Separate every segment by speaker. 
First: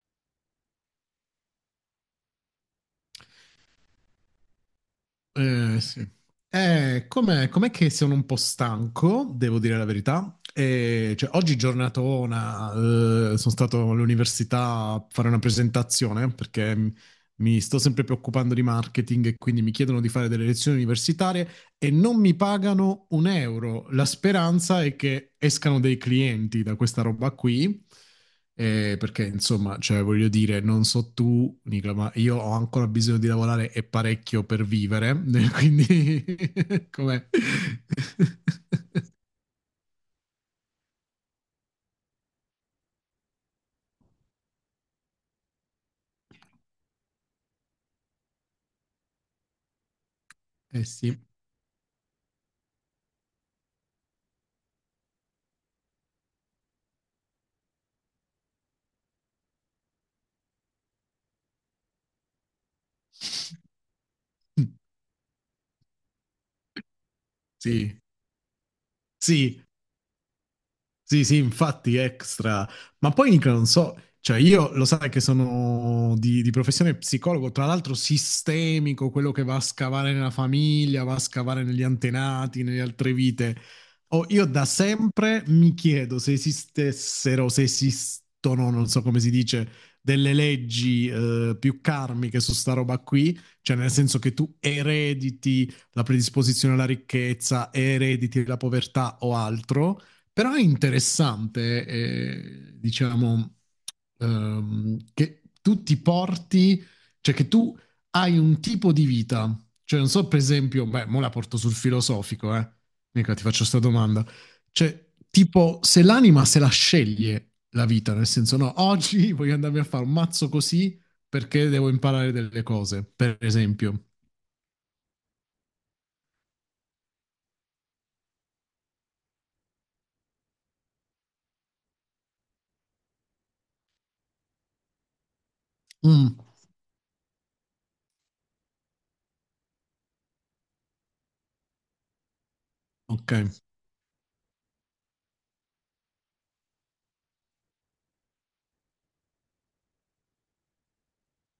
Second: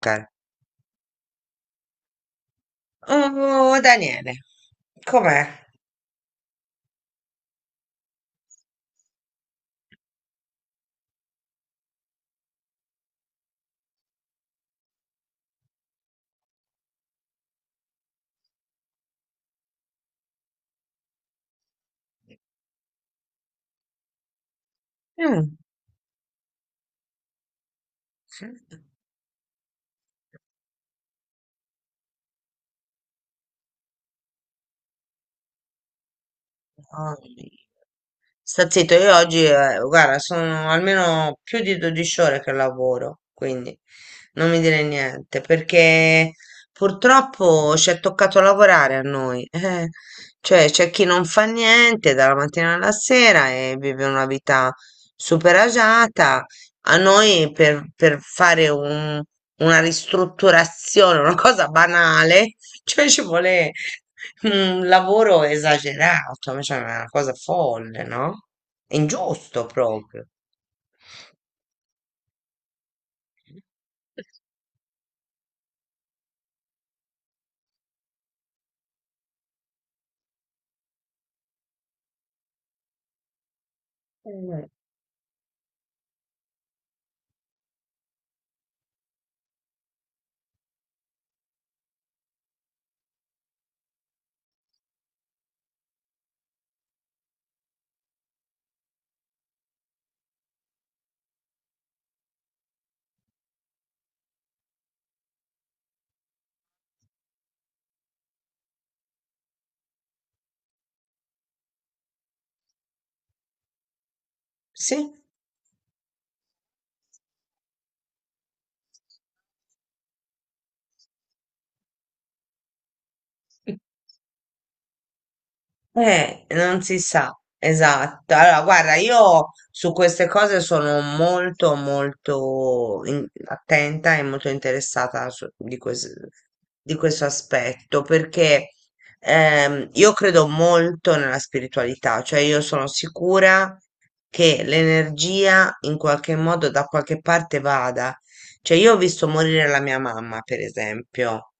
Speaker 1: Cara. Oh, Daniele, com'è?
Speaker 2: Eh, sì. Com'è che sono un po' stanco, devo dire la verità. Oggi giornatona, sono stato all'università a fare una presentazione perché mi sto sempre preoccupando di marketing e quindi mi chiedono di fare delle lezioni universitarie e non mi pagano un euro. La speranza è che
Speaker 1: Mm.
Speaker 2: escano dei clienti da questa roba qui. Voglio dire, non so tu, Nicola, ma io ho ancora bisogno di lavorare e parecchio per vivere, quindi
Speaker 1: Oh,
Speaker 2: com'è?
Speaker 1: sta zitto, io oggi, guarda, sono almeno più di 12 ore che lavoro, quindi non mi dire niente, perché purtroppo ci è toccato lavorare a noi. eh. Cioè,
Speaker 2: Eh
Speaker 1: c'è chi
Speaker 2: sì.
Speaker 1: non fa niente dalla mattina alla sera e vive una vita super agiata. A noi per fare una ristrutturazione, una cosa banale, cioè ci vuole un lavoro esagerato, cioè una cosa
Speaker 2: Sì,
Speaker 1: folle, no? È
Speaker 2: sì,
Speaker 1: ingiusto proprio.
Speaker 2: Sì, sì, infatti extra. Ma poi Nicola, non so, cioè io lo sai che sono di professione psicologo, tra l'altro sistemico, quello che va a scavare nella famiglia, va a scavare negli antenati, nelle altre vite. Oh, io da
Speaker 1: Mm.
Speaker 2: sempre mi chiedo se esistessero, se esistono, non so come si dice, delle leggi più karmiche su sta roba qui, cioè nel senso che tu erediti la predisposizione alla ricchezza, erediti la povertà o altro. Però è interessante, diciamo, che tu ti porti, cioè che tu hai un tipo di vita. Cioè, non so, per esempio, beh, mo la porto sul filosofico, eh. Mica ti faccio questa domanda.
Speaker 1: Sì.
Speaker 2: Cioè, tipo, se l'anima se la sceglie la vita, nel senso, no, oggi voglio andarmi a fare un mazzo così perché devo imparare delle cose, per esempio.
Speaker 1: Non si sa, esatto. Allora, guarda, io su queste cose sono molto, molto attenta e molto interessata
Speaker 2: Mm,
Speaker 1: di questo aspetto, perché io credo molto nella spiritualità, cioè io sono
Speaker 2: ok,
Speaker 1: sicura che l'energia in qualche modo da qualche parte vada. Cioè, io ho visto morire la mia mamma, per esempio,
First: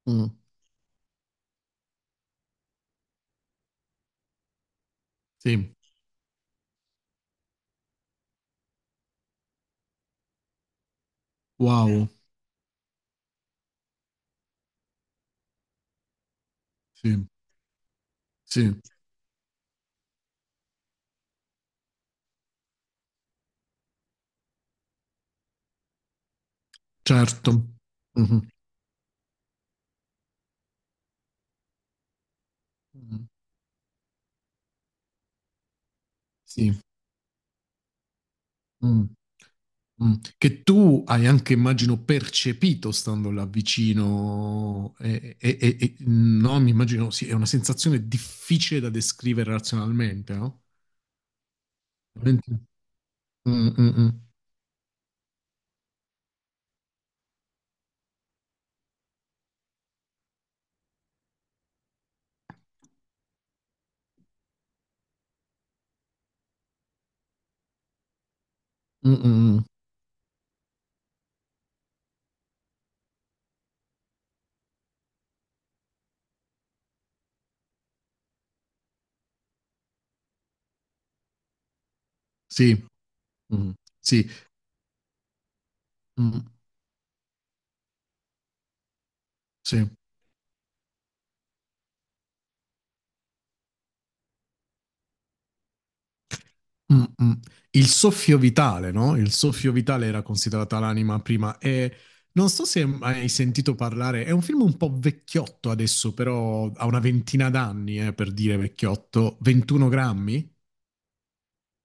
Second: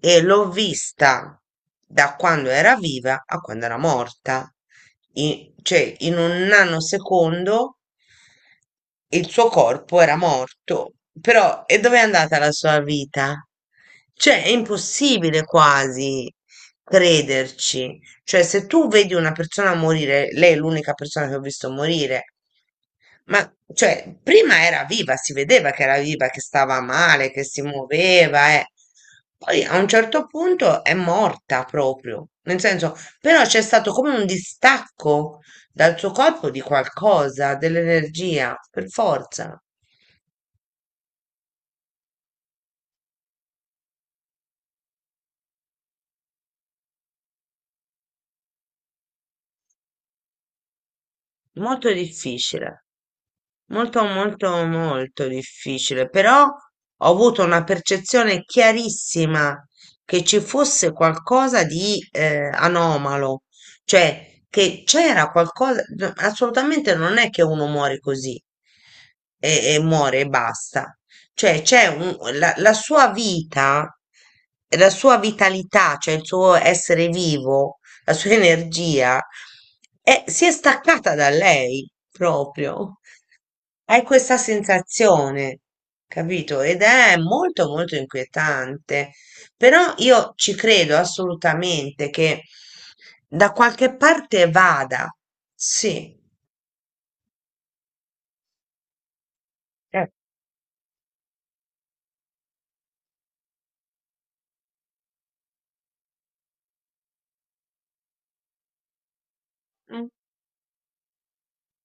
Speaker 1: e
Speaker 2: mm,
Speaker 1: l'ho vista da quando era viva a quando era morta.
Speaker 2: sì,
Speaker 1: Cioè, in un nanosecondo il suo corpo era morto. Però, e dove è
Speaker 2: wow,
Speaker 1: andata la sua vita? Cioè, è impossibile quasi
Speaker 2: sì,
Speaker 1: crederci. Cioè, se
Speaker 2: sì,
Speaker 1: tu vedi una persona morire, lei è l'unica persona che ho visto morire, ma cioè, prima era viva, si vedeva che era viva, che stava male, che
Speaker 2: certo.
Speaker 1: si
Speaker 2: Mhm.
Speaker 1: muoveva, eh. Poi a un certo punto è morta proprio, nel senso,
Speaker 2: Mm.
Speaker 1: però c'è stato come un distacco dal suo corpo di
Speaker 2: Sì.
Speaker 1: qualcosa, dell'energia, per
Speaker 2: Mm.
Speaker 1: forza.
Speaker 2: Mm. Che tu hai anche, immagino, percepito stando là vicino, no, mi immagino, sì, è una sensazione difficile da descrivere razionalmente, no?
Speaker 1: Molto
Speaker 2: Veramente.
Speaker 1: difficile.
Speaker 2: Mm, mm,
Speaker 1: Molto,
Speaker 2: mm.
Speaker 1: molto, molto difficile, però ho avuto una percezione chiarissima che ci fosse qualcosa di anomalo, cioè che c'era qualcosa, no, assolutamente non è che uno muore così
Speaker 2: Mm, mm, mm.
Speaker 1: e muore e basta, cioè la sua vita, la sua vitalità, cioè il suo essere vivo, la sua energia, si è staccata da lei
Speaker 2: Sì,
Speaker 1: proprio.
Speaker 2: Mm,
Speaker 1: Hai
Speaker 2: sì,
Speaker 1: questa sensazione,
Speaker 2: Mm,
Speaker 1: capito? Ed è molto molto inquietante.
Speaker 2: sì.
Speaker 1: Però io ci credo assolutamente che da qualche parte vada. Sì.
Speaker 2: Mm, mm. Il soffio vitale, no? Il soffio
Speaker 1: Eh.
Speaker 2: vitale era considerata l'anima prima e non so se hai sentito parlare, è un film un po' vecchiotto adesso, però ha una ventina d'anni, per dire vecchiotto, 21
Speaker 1: Mm.
Speaker 2: grammi?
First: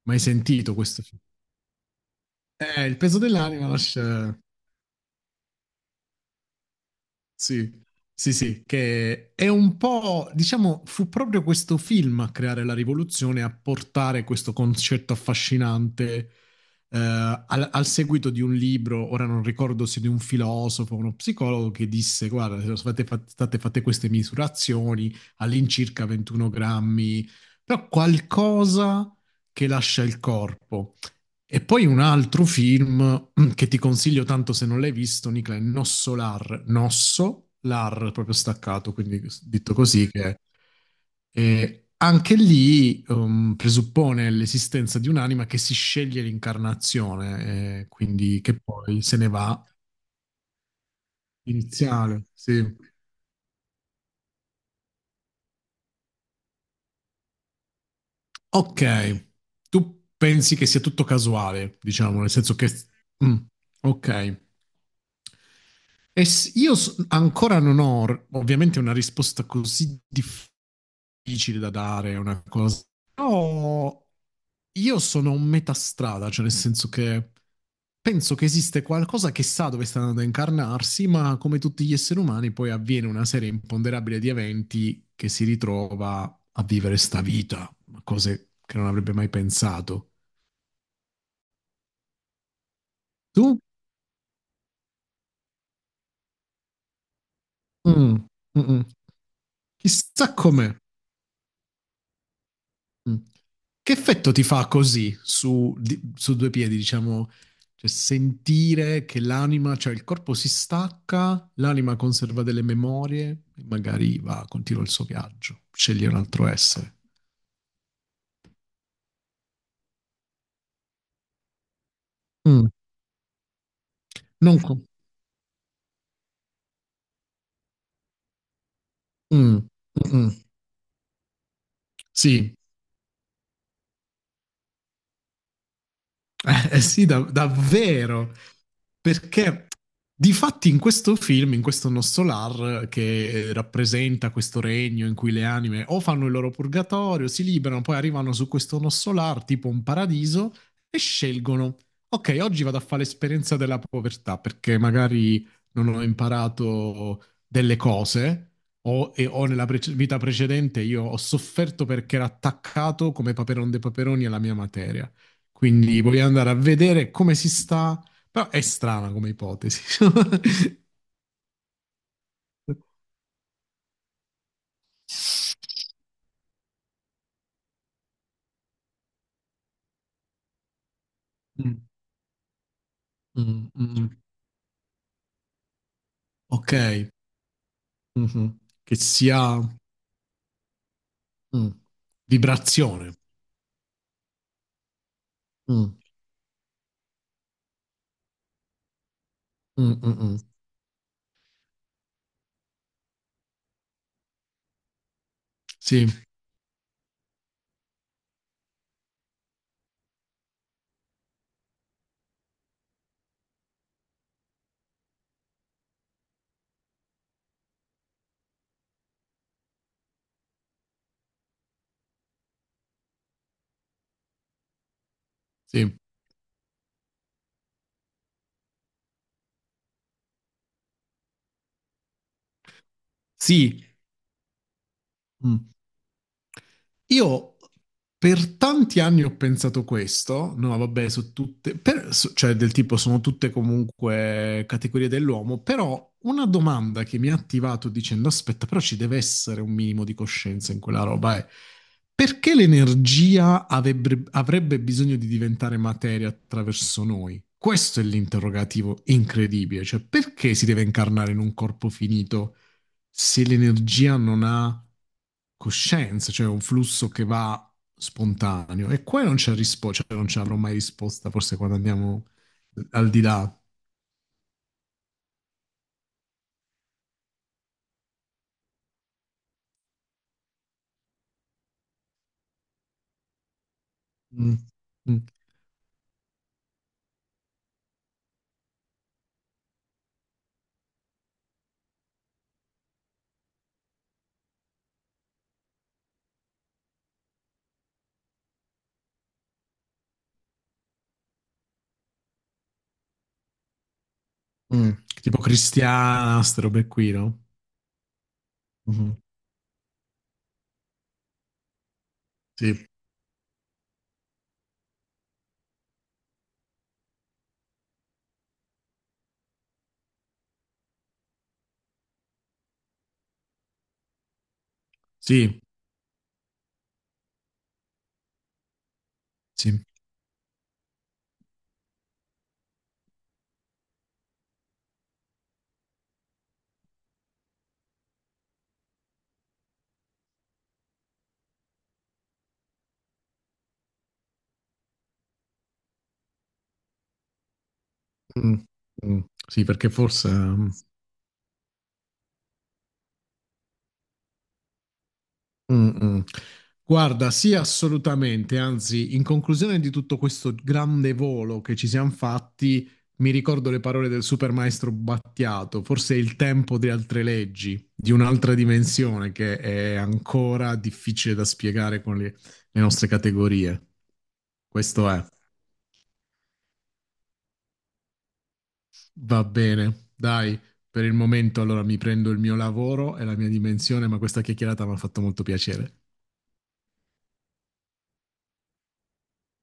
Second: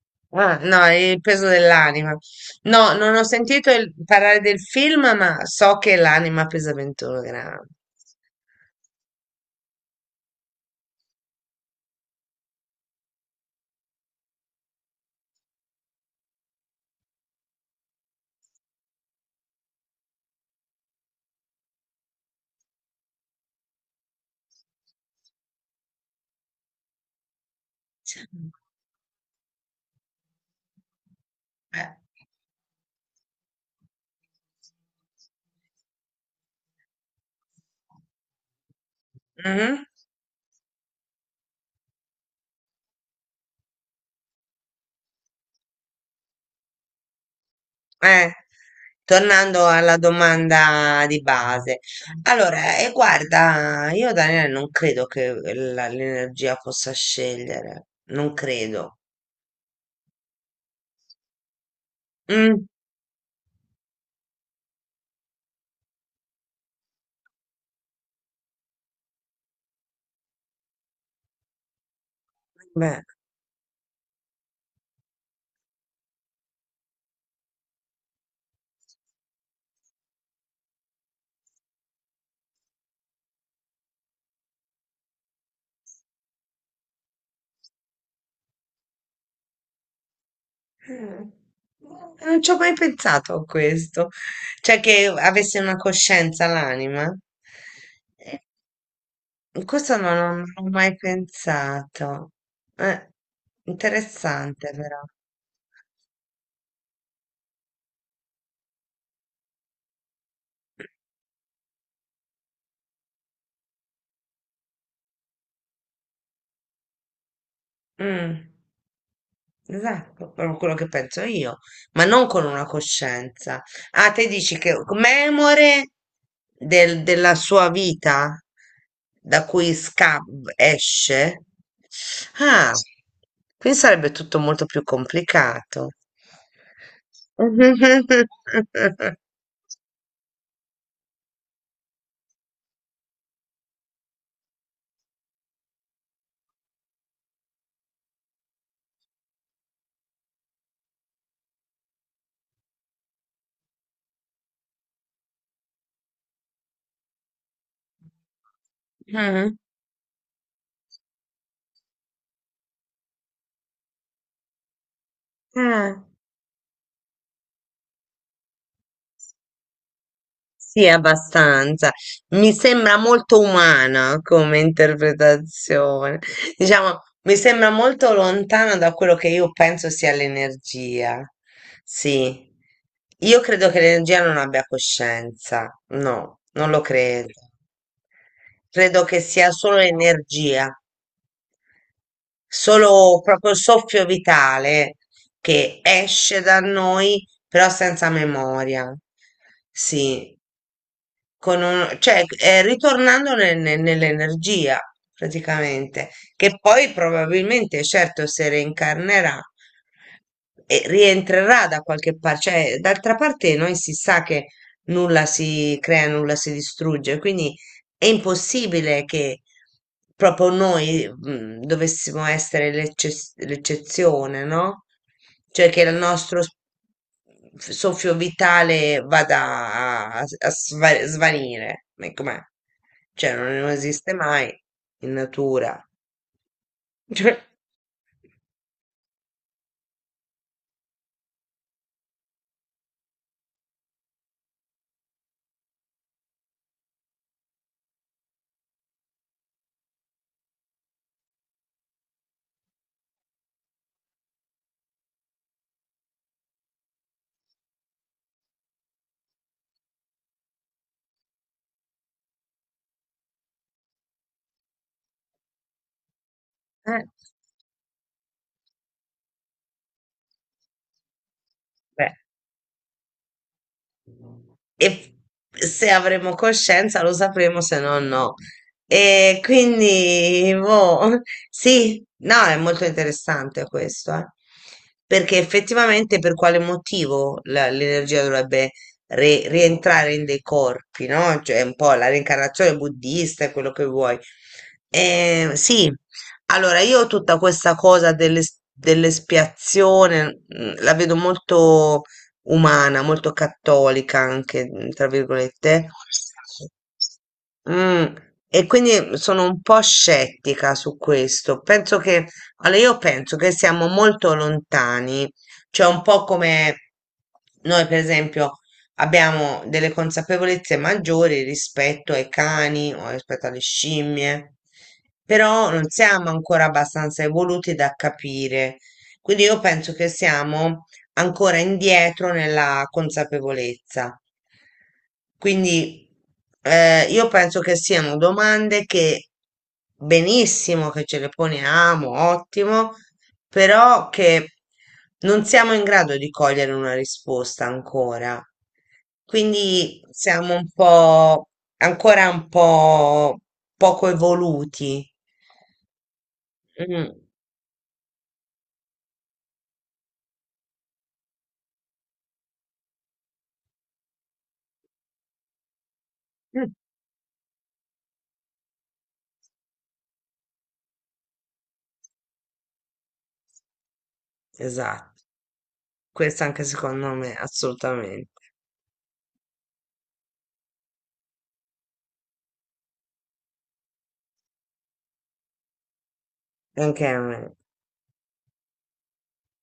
Speaker 2: Mai
Speaker 1: Ah,
Speaker 2: sentito
Speaker 1: no,
Speaker 2: questo
Speaker 1: il
Speaker 2: film?
Speaker 1: peso dell'anima. No,
Speaker 2: Il
Speaker 1: non
Speaker 2: peso
Speaker 1: ho
Speaker 2: dell'anima
Speaker 1: sentito
Speaker 2: lascia...
Speaker 1: parlare del film, ma so che l'anima pesa 21 grammi.
Speaker 2: Sì, sì, sì, che è un po', diciamo, fu proprio questo film a creare la rivoluzione, a portare questo concetto affascinante, al seguito di un libro, ora non ricordo se di un filosofo o uno psicologo, che disse, guarda, se state fa- state fatte queste misurazioni all'incirca 21 grammi, però qualcosa che lascia il corpo. E poi
Speaker 1: Eh.
Speaker 2: un altro film che ti consiglio tanto se non l'hai visto, Nicola, è Nossolar. Nosso, l'ar proprio staccato, quindi detto
Speaker 1: Mhm.
Speaker 2: così, che anche lì presuppone l'esistenza di un'anima che si sceglie l'incarnazione,
Speaker 1: Eh,
Speaker 2: quindi che poi se ne va.
Speaker 1: tornando alla domanda di base.
Speaker 2: Iniziale, sì.
Speaker 1: Allora, e guarda, io Daniele non credo che l'energia possa scegliere, non
Speaker 2: Ok,
Speaker 1: credo.
Speaker 2: tu pensi che sia tutto casuale, diciamo, nel senso
Speaker 1: Mm,
Speaker 2: che... mm, ok. Ancora non ho ovviamente una risposta così difficile da dare, è una cosa.
Speaker 1: beh,
Speaker 2: Però io sono un metà strada, cioè nel senso che penso che esiste qualcosa che sa dove sta andando a incarnarsi, ma come tutti gli esseri umani poi avviene una serie imponderabile di eventi che si ritrova a vivere sta vita, cose che non avrebbe mai pensato.
Speaker 1: mm, non ci ho mai pensato a
Speaker 2: Tu?
Speaker 1: questo, cioè che avesse una coscienza l'anima.
Speaker 2: Mm, mm,
Speaker 1: Eh,
Speaker 2: mm.
Speaker 1: Questo non, ho
Speaker 2: Chissà
Speaker 1: non ho
Speaker 2: com'è.
Speaker 1: mai pensato. Eh,
Speaker 2: Mm. Che effetto ti fa
Speaker 1: interessante però.
Speaker 2: così su, su due piedi, diciamo, cioè sentire che l'anima, cioè il corpo si stacca, l'anima conserva delle memorie e magari va, continua il suo viaggio, sceglie un altro essere.
Speaker 1: Mm. Esatto, proprio quello che penso io, ma non con una
Speaker 2: Mm.
Speaker 1: coscienza. Ah, te dici
Speaker 2: Non
Speaker 1: che
Speaker 2: co-
Speaker 1: memore della sua vita da
Speaker 2: Mm.
Speaker 1: cui sca-
Speaker 2: Mm-mm.
Speaker 1: esce?
Speaker 2: Sì,
Speaker 1: Ah, quindi sarebbe tutto molto più complicato.
Speaker 2: Sì, davvero. Perché difatti in questo film, in questo Nostolar, che rappresenta questo regno in cui le anime o fanno il loro purgatorio, si liberano, poi arrivano su questo Nostolar, tipo un paradiso, e scelgono, ok, oggi vado a fare l'esperienza della povertà, perché magari non ho imparato delle cose. O
Speaker 1: Mhm.
Speaker 2: nella vita precedente io ho sofferto perché ero attaccato come Paperon de Paperoni alla mia materia.
Speaker 1: Ah.
Speaker 2: Quindi voglio andare a vedere come si sta. Però è strana come ipotesi.
Speaker 1: Sì, abbastanza. Mi sembra molto umana come interpretazione. Diciamo, mi sembra molto lontana da quello che io penso sia l'energia.
Speaker 2: Mm,
Speaker 1: Sì. Io
Speaker 2: mm,
Speaker 1: credo che
Speaker 2: mm.
Speaker 1: l'energia non abbia coscienza. No, non
Speaker 2: Ok,
Speaker 1: lo credo.
Speaker 2: Mhm. Che
Speaker 1: Credo che sia
Speaker 2: sia mm,
Speaker 1: solo energia,
Speaker 2: vibrazione.
Speaker 1: solo proprio soffio vitale che
Speaker 2: Mm,
Speaker 1: esce da noi, però senza memoria.
Speaker 2: mm, mm,
Speaker 1: Sì.
Speaker 2: mm.
Speaker 1: Con cioè, nell'energia
Speaker 2: Sì,
Speaker 1: praticamente, che poi probabilmente, certo, se reincarnerà e rientrerà da qualche parte, cioè, d'altra parte noi si sa che nulla si crea, nulla si distrugge, quindi è impossibile che proprio noi, dovessimo essere l'eccezione, no? Cioè che
Speaker 2: sì,
Speaker 1: soffio vitale vada a svanire. Ma com'è? Cioè non, non
Speaker 2: sì.
Speaker 1: esiste mai in
Speaker 2: Mm.
Speaker 1: natura. Cioè,
Speaker 2: Io per tanti anni ho pensato questo, no, vabbè, su tutte, cioè del tipo sono tutte comunque categorie dell'uomo, però una domanda che mi ha attivato dicendo aspetta, però ci deve essere un minimo di coscienza in quella roba è perché l'energia avrebbe bisogno di diventare materia attraverso noi? Questo è l'interrogativo incredibile, cioè perché si deve incarnare in un corpo finito? Se l'energia non ha coscienza, cioè un
Speaker 1: eh,
Speaker 2: flusso che va spontaneo. E qua non c'è risposta, cioè non ci avrò mai risposta, forse quando
Speaker 1: beh.
Speaker 2: andiamo al di là.
Speaker 1: E se avremo coscienza lo sapremo, se no no. E quindi, boh, sì, no, è molto interessante questo, eh.
Speaker 2: Mm. Mm.
Speaker 1: Perché effettivamente per quale motivo l'energia dovrebbe rientrare in dei corpi, no? Cioè, un po' la reincarnazione buddista e quello che vuoi. Sì, allora io tutta questa cosa dell'espiazione la vedo molto umana, molto cattolica anche, mhmm,
Speaker 2: Mm.
Speaker 1: tra
Speaker 2: Tipo
Speaker 1: virgolette.
Speaker 2: cristiana, ste robe qui, no?
Speaker 1: Mh, e
Speaker 2: Mhm.
Speaker 1: quindi sono un po' scettica su questo. Penso che, allora
Speaker 2: Sì,
Speaker 1: io penso che siamo molto lontani, cioè un po' come noi per esempio abbiamo delle consapevolezze maggiori rispetto ai cani o rispetto alle scimmie,
Speaker 2: sì,
Speaker 1: però non siamo ancora abbastanza evoluti da capire. Quindi io
Speaker 2: sì,
Speaker 1: penso che siamo ancora indietro nella consapevolezza. Quindi io penso che siano domande che benissimo che ce le poniamo, ottimo, però che non siamo in grado di cogliere una risposta ancora.
Speaker 2: Mm. Mm. Sì, perché
Speaker 1: Quindi
Speaker 2: forse...
Speaker 1: siamo un
Speaker 2: mm,
Speaker 1: po' ancora un po' poco evoluti.
Speaker 2: Mm, mm.
Speaker 1: Mm.
Speaker 2: Guarda, sì, assolutamente. Anzi, in conclusione di tutto questo grande volo che ci siamo fatti, mi ricordo le parole del supermaestro Battiato. Forse è il
Speaker 1: Mm.
Speaker 2: tempo di altre leggi, di un'altra dimensione che è ancora difficile da spiegare con le nostre categorie. Questo
Speaker 1: Esatto,
Speaker 2: è.
Speaker 1: questo anche secondo me, assolutamente,
Speaker 2: Va bene, dai, per il momento allora mi prendo il mio lavoro e la mia dimensione, ma questa chiacchierata mi ha fatto molto piacere.
Speaker 1: anche a me.